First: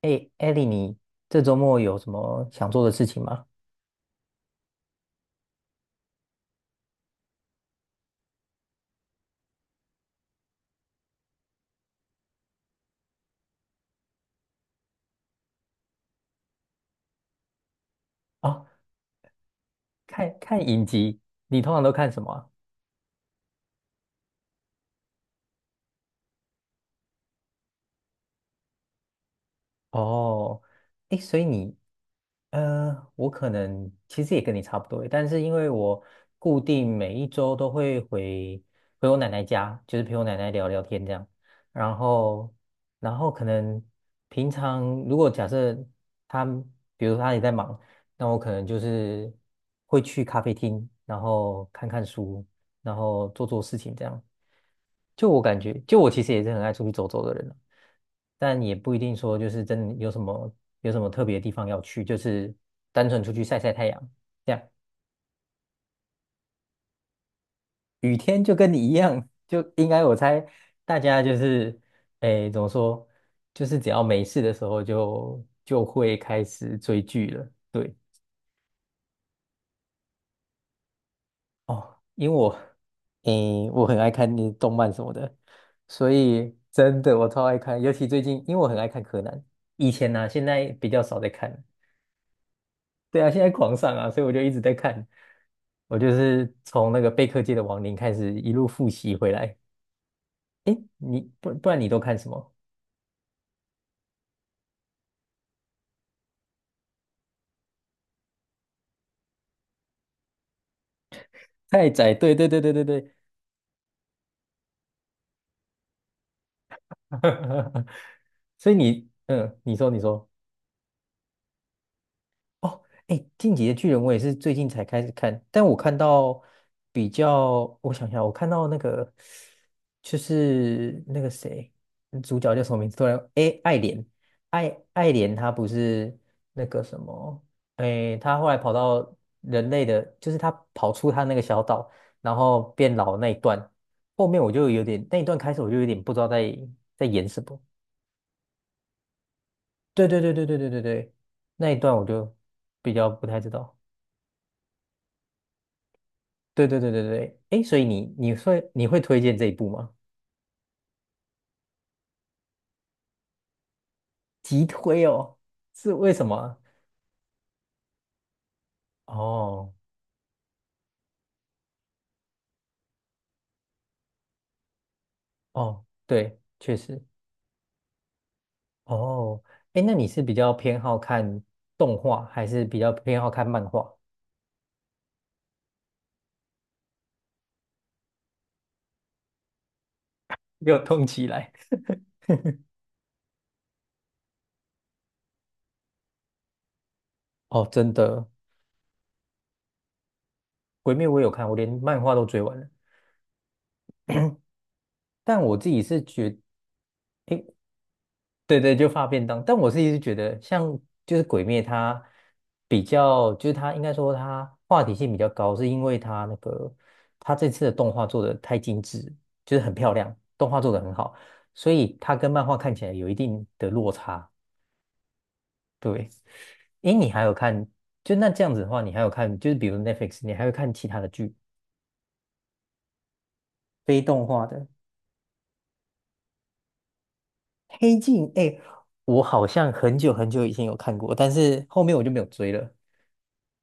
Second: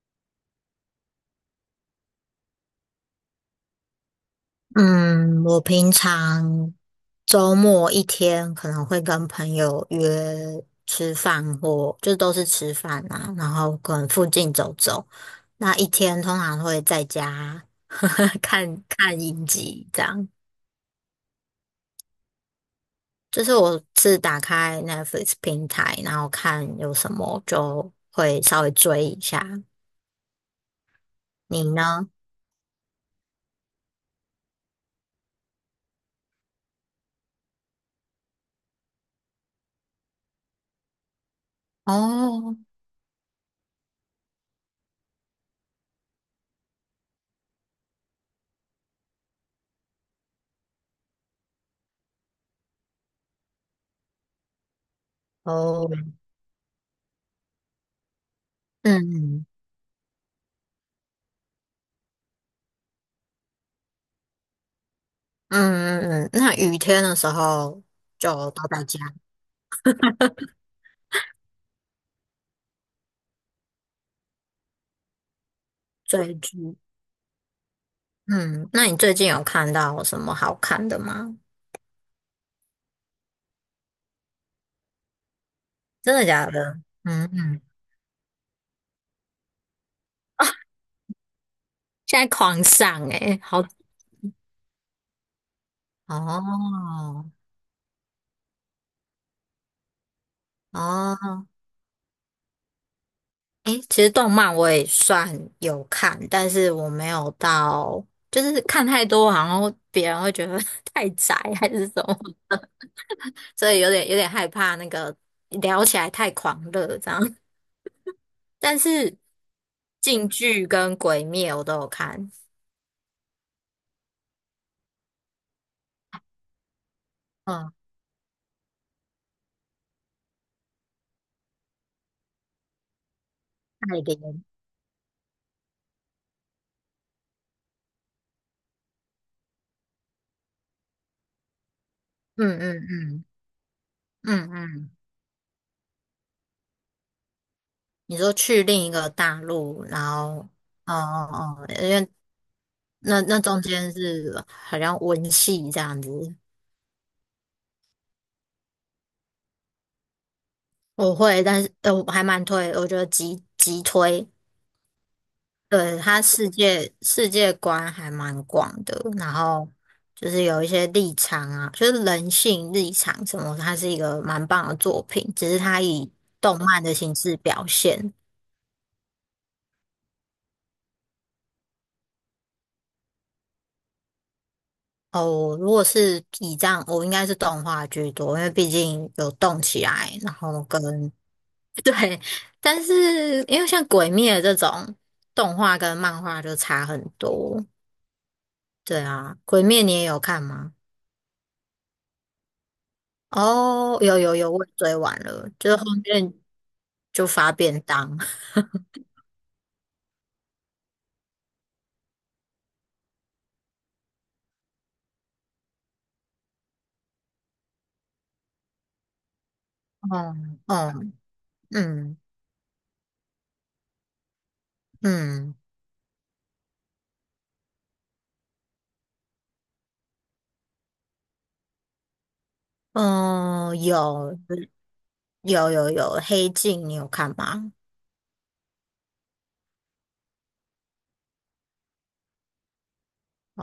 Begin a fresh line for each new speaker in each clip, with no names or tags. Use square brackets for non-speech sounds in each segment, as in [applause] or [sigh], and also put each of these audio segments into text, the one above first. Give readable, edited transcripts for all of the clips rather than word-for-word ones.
哎，艾莉，你这周末有什么想做的事情吗？
嗯，我平常周末一天可能会跟朋友约吃饭或，就都是吃饭啊，然后可能附近走走。那一天通常会在家 [laughs]
啊，
看看影集，这样。
看看影集，你通常都看什么啊？
就是我是打开 Netflix 平台，然后看有什么就会稍微追一下。
哦，哎，所以
你
你。
呢？
我可能其实也跟你差不多，但是因为我固定每一周都会回我奶奶家，就是陪我奶奶聊聊天这样，然后，
哦
可能平常如果假设她，比如说她也在忙，那我可能就是会去咖啡厅，然后看看书，然后做做事情这样。就我感觉，
哦，
就我其实也是很爱出去走走的人啊，但也不一定说
嗯
就是真的有什么特别的地方要去，就是单纯出去晒晒太阳这样。
嗯嗯嗯，那雨天的时候
雨天
就
就
都
跟你
在
一
家。
样，就应该我猜大家就是，哎怎么说，就是只要没事的时候就会
追
开始
剧。
追剧了。对。
嗯，那你最近有看到什么好看的吗？
哦，因为我，诶，我很爱看那动漫什么的，所
真的假
以
的？
真的
嗯
我超爱
嗯，
看，尤其最近，因为我很爱看柯南，以前呢、现在比较少在看了。
现在狂上
对啊，现
诶、
在
好。
狂上啊，所以我就一直在看。我就是从那个
哦
贝课界的亡灵开始一路复习回来。诶，你
哦，
不然你都看什么？
诶、其实动漫我也算有看，但是我没有到，就是看太多，好像别人会觉得 [laughs] 太宅还是
太
什
宰，
么，
对对对对对对。
所以有点害怕那个聊起来太狂热这样。
[laughs] 所以
但
你，
是
嗯，你说你说。
《进剧跟《鬼灭》我都有看，
哦，哎，《进击的巨人》我也是最近才开始看，但我看到比
嗯，
较，我想想，我看到那个就是那个谁，主角叫什么名字？突然，哎，爱
爱
莲，
莲，
爱莲，她不是那个什么，哎，她后来跑到人类的，就是她跑出她那个小岛，然
嗯
后
嗯
变老
嗯。
那一段，后面
嗯
我就有
嗯，
点，那一段开始我就有点不知道在演什么。
你说去另一个大陆，然
对对对对
后，
对对对
哦
对，
哦哦，
那一
因
段我
为
就比较
那
不太
那
知
中
道。
间是好像文戏这样子。
对对对对对，诶，所以你会推荐这一部吗？
我会，但是我还蛮推，我觉得极推，
急推哦，是
对，
为
他
什么
世
啊？
界世界观还蛮广的，然后
哦
就是有一些立场啊，就是人性立场什么，它是一个蛮棒的作品，只是它
哦，
以
对，
动
确
漫的
实。
形式表现。
哦，诶，那你是比较偏好看动画，还是比较偏好看漫画？
哦，如果是以这样，我应该是动画居多，因为毕竟有动起来，然后
没有
跟
动起来！
[laughs] 对，但是因为像《鬼灭》这种动画跟漫画就差很多。
哦，真的，
对啊，《鬼灭》你也有看吗？
《鬼灭》我有看，我连漫画都追完了。
哦，有有有，我也追完
但
了，
我自
就是
己
后
是
面
觉，
就发便当。[laughs]
对对，就发便当。但我自己是一直觉得，像就是《鬼灭》，它比较，就是它应该说它话题性比较高，是因为它那个它这次的动画做的太精致，就是很漂亮，
哦
动画做的很
哦
好，所以它
嗯
跟漫画看起来有一定的落差。
嗯
对，诶，你还有看，就那这样子的话，你还有看，就是比如 Netflix，你还会看其他的剧，
嗯，
非动
有
画的。
有有有，《黑镜》你有看吗？
黑镜，哎，我好像很久很久以前有看过，但是后面我就没有追了。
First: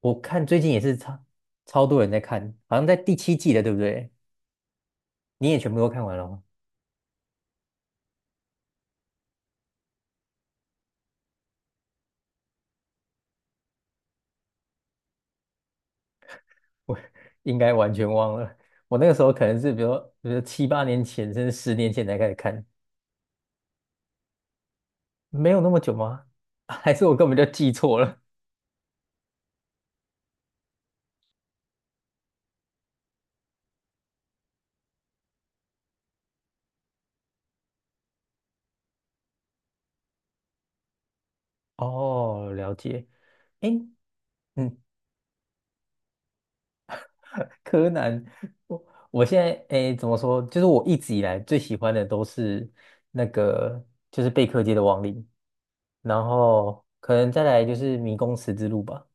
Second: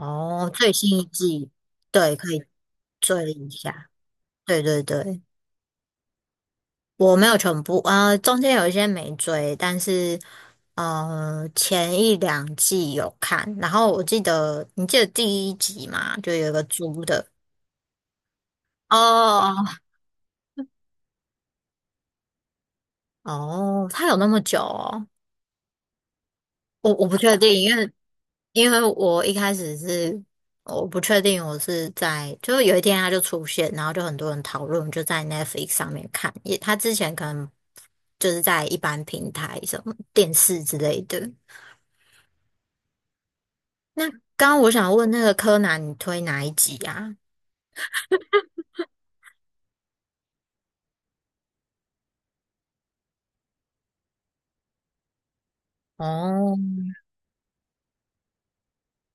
我看最近
最
也是
新一
超
季，
超多人
对，
在
可以。
看，好像在第
追了
七
一
季了，对不
下，
对？
对对对，
你也全部都看完了吗？
我没有全部，中间有一些没追，但是前一两季有看，然后我记得你记得第一集嘛，就有一个
我
猪
[laughs]
的。
应该完全忘了。我那个时候可能是
哦
比如说7、8年前，甚至10年前才开始看，
哦，他有那么久哦？
没有那么久吗？[laughs]
我
还是
我
我
不
根本
确
就
定，
记
因为
错了？
我一开始是我不确定我是在，就是有一天他就出现，然后就很多人讨论，就在 Netflix 上面看，也他之前可能就是在一般平台什么电视之类的。
[laughs] 哦，了解。哎，
那刚刚我
嗯，
想问那个柯南，你推哪一集啊？
柯南，我我现在诶怎么说？就是我一直以来最喜欢的都是那个，就是贝克街的亡灵，然
哦，
后可能再来就是迷宫十字路吧。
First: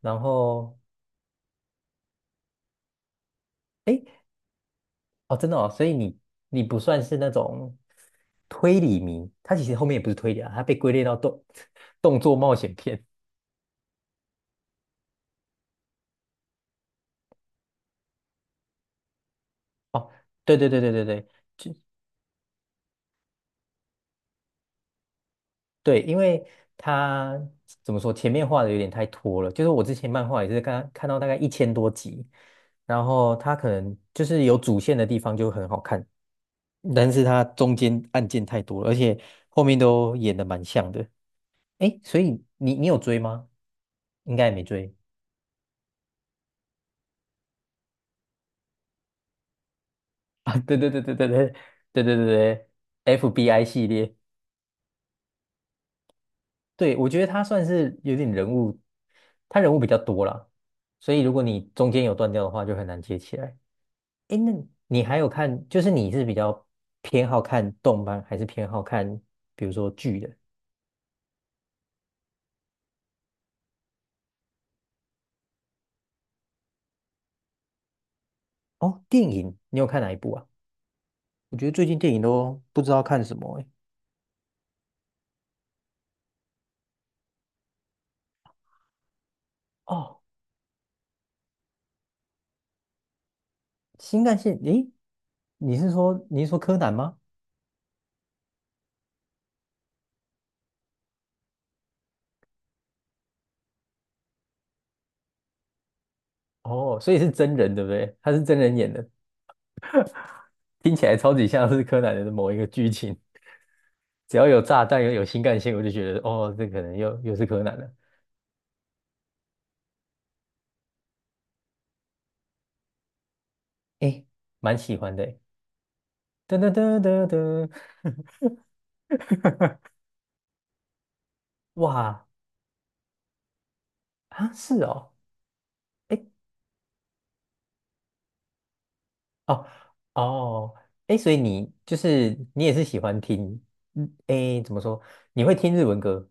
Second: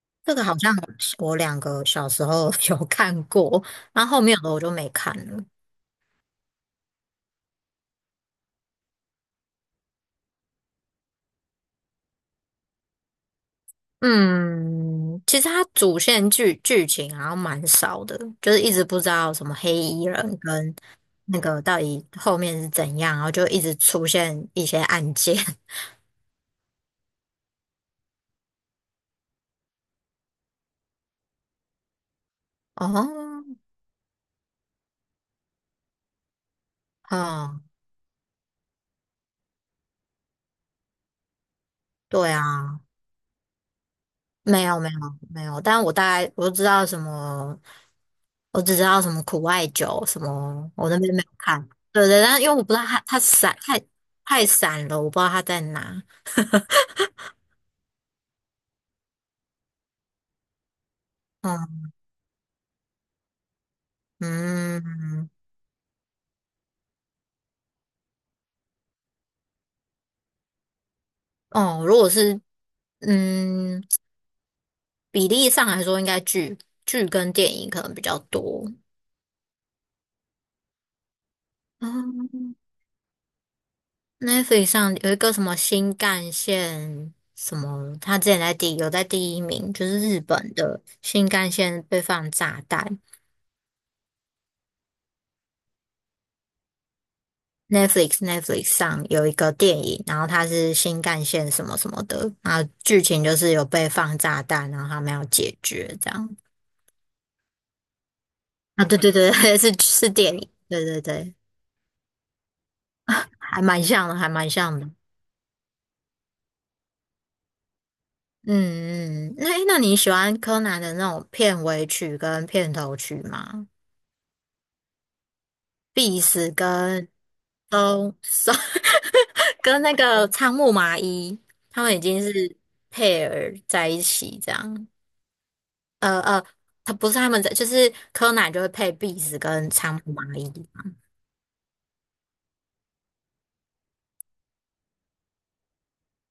然
这个好像
后
我两个小时候 [laughs] 有看过，
诶，
然后后面的我就没看
哦
了。
真的哦，所以你不算是那种推理迷，它其实后面也不是推理啊，它被归类到[laughs] 动作冒险片。
嗯，其实它主线剧情好像蛮少的，就是一直不知道什么黑衣
哦，
人
对对
跟
对对对对，
那个
就。
到底后面是怎样，然后就一直出现一些案件。
对，因为他怎么说，前面画的有点太拖了。就是我之前漫画也是刚看到大概1000多集，
[laughs]
然后
哦，
他可能就是有主线的地方就很好看，但是它
嗯，
中间案件太多了，而且后面都演的蛮像的。哎，所
对
以你
啊，
你有追吗？应该也
没
没
有没
追
有没有，但我大概我就知道什么我只知道什么苦艾酒什
啊。[laughs]
么，
对
我
对
那
对对
边没
对
有
对
看。
对对
对
对
对，但因为我
对
不知道它散
，FBI
太
系列，
太散了，我不知道它在哪。
对，我觉得他算是有点人物，他人物比较多啦，所以如果你
嗯
中间有断掉的话，就很难接起来。哎，那你还有
嗯
看，就是你是比较偏好看动漫，还是偏好看比如说剧的？
哦，如果是嗯比例上来说，应该剧跟电影可能比较多。
哦，电影，你有看哪一部啊？我觉得最近电影
嗯
都不知道看什么哎，
，Netflix 上有一个什么新干线什么，它之前有在第一名，就是
哦，
日本的新干线被放炸弹。
新干线，诶，你是说柯南吗？
Netflix 上有一个电影，然后它是新干线什么什么的，然后剧情就是有被放炸弹，然后他们要解决这样。
哦，所以是真人对不对？他是真人
啊，
演
对
的，
对对，[laughs] 是电影，对
听
对
起来超
对，
级像是柯南的某一个剧情。
还蛮像的，
[laughs]
还
只要
蛮
有
像
炸
的。嗯
弹，又有新干线，我就觉得哦，这可能又是柯南了。
嗯，那你喜欢柯南的那种片尾曲跟片头曲吗？
诶，蛮喜欢的诶。
必死
噔噔噔
跟
噔噔，
都 [laughs] 跟那个仓木麻衣，
[laughs]
他们已经
哇！
是配儿在一起这
啊，是
样。
哦，
呃
哎，
呃，他不是他们在，就是柯南就会配壁纸
哦，
跟仓鼠蚂蚁。
哦，哎，所以你就是你也是喜欢听，嗯，哎，怎么说？你会听日文歌？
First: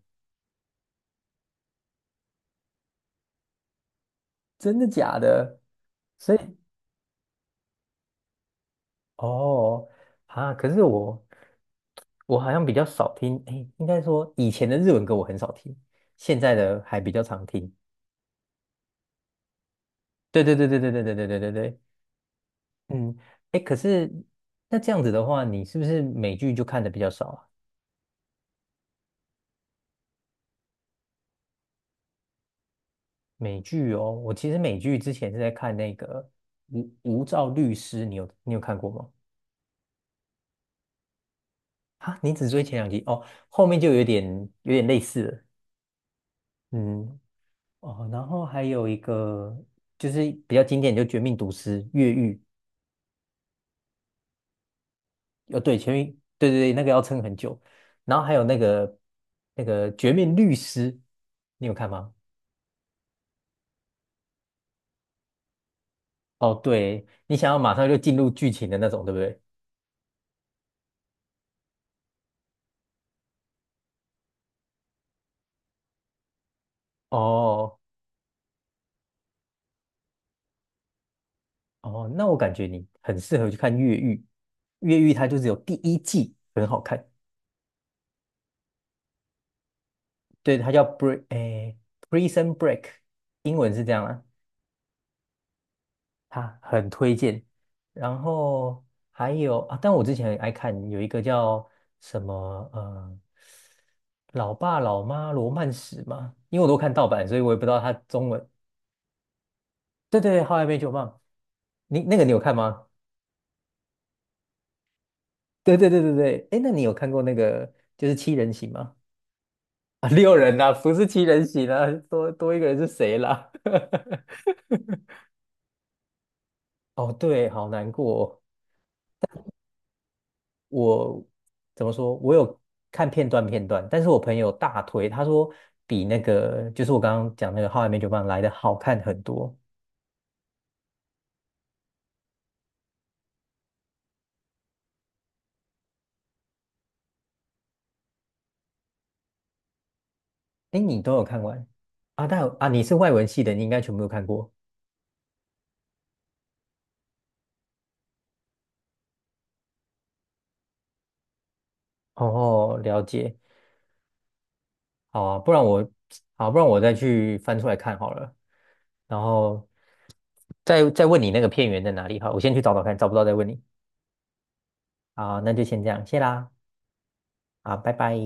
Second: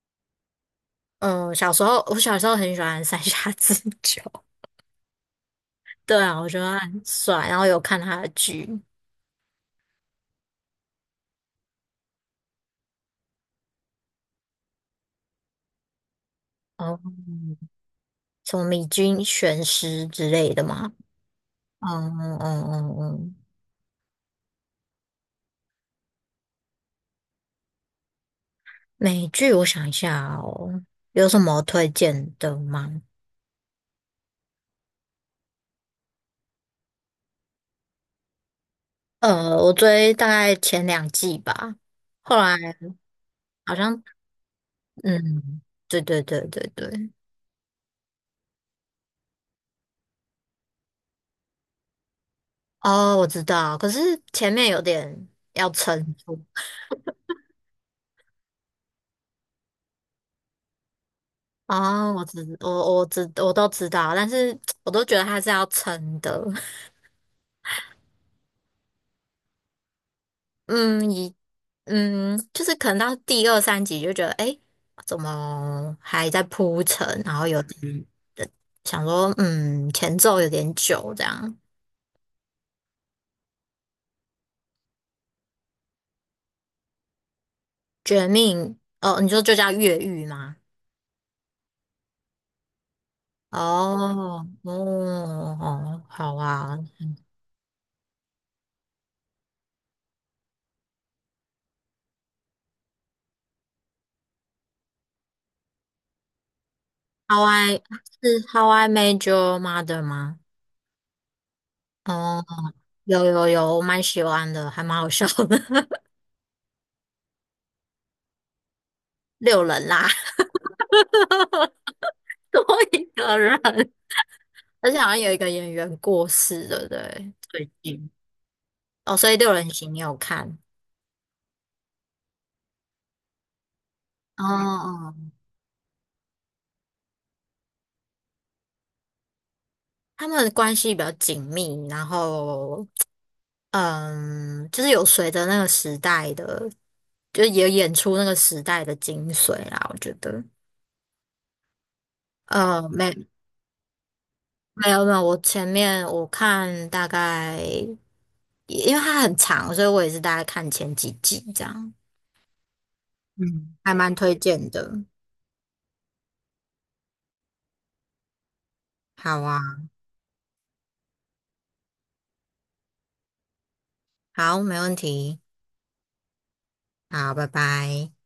嗯，小时候我小时候很喜欢三下智久。
真的假的？
[laughs] 对
所以，
啊，我觉得他很帅，然后有看他的剧，
哦，啊，可是我好像比较少听，哎，应该说以前的日文歌我很少听，现在的还
哦，
比较常听。
什么米津玄师之
对
类
对
的
对对对
嘛。
对对对对对对，
嗯嗯嗯
嗯，
嗯，
哎，可是那这样子的话，你是不是美剧就看的比较少啊？
美剧我想一下哦，有什么推荐的吗？
美剧哦，我其实美剧之前是在看那个无照律师，你有看过吗？
我追大概前两季吧，
啊，你
后
只
来
追前2集哦，后
好
面就有
像
点有点类似了。
嗯，对对对对对。
嗯，哦，然后还有一个就是比较经典，就《绝命毒师》越狱。
哦，我知道，可是前面有点
哦，
要
对，前面
撑住。
对对对，那个要撑很久。然后还有那个《绝命律师》，你有看吗？
哦，我都知道，但是我都觉得它是要撑的。
哦，
[laughs]
对，你想要马上就进入剧情的那种，对不对？
嗯，就是可能到第二三集就觉得，诶，怎么还在铺陈？然后有
哦。
点想说，前奏有点久，这样。
哦，那我感觉你很适合去看越狱。越狱它就只有第一季很好看，
绝命，哦，你说就叫越狱
对，
吗？
它叫 Break，诶，Prison Break，英文是这样啦，
哦，哦，哦，好
它
啊
很推荐。然后还有啊，但我之前很爱看有一个叫什么呃，老爸老妈罗曼史嘛，因为我都看盗版，所以
，How
我也不知道
I
它中
是
文。
How I Made Your Mother
对对
吗？
对，How I m 你那个你有
哦。
看吗？
有有有，我蛮喜欢的，还蛮好笑的。
对对对
[laughs]
对对，哎，那你有看过那个就是七人行吗？
六人
[laughs]
啦，
啊，六人呐、不是七人行啊，多
[laughs]
多一
多
个人是
一
谁
个
啦？
人，
[laughs]
而且好像有一个演员过世了，不
哦，
对？
对，好
最
难
近
过哦。
哦，所以六人行你有看？
我怎么说？我有看片段片段，但是我朋
哦
友大推，他
哦，
说比那个就是我刚刚讲那个《好爱没酒伴》来的好看很多。
他们关系比较紧密，然后就是有随着那个时代的，就也演出那个时代的精髓啦，我觉得。
哎，你都有看完啊？但啊，你
呃，
是外文
没
系的，你应该全部都看过。
没有没有，我前面我看大概，因为它很长，所以我也是大概看前几集这样。
哦，了解。
嗯，还蛮推荐的。
好啊，不然我好，不然我再去翻出来看好了，然
好
后
啊，
再问你那个片源在哪里。哈，我先去找找看，找不到再问你。
好，没问题。
好，那就先这样，谢啦，
好，拜
好，拜
拜。
拜。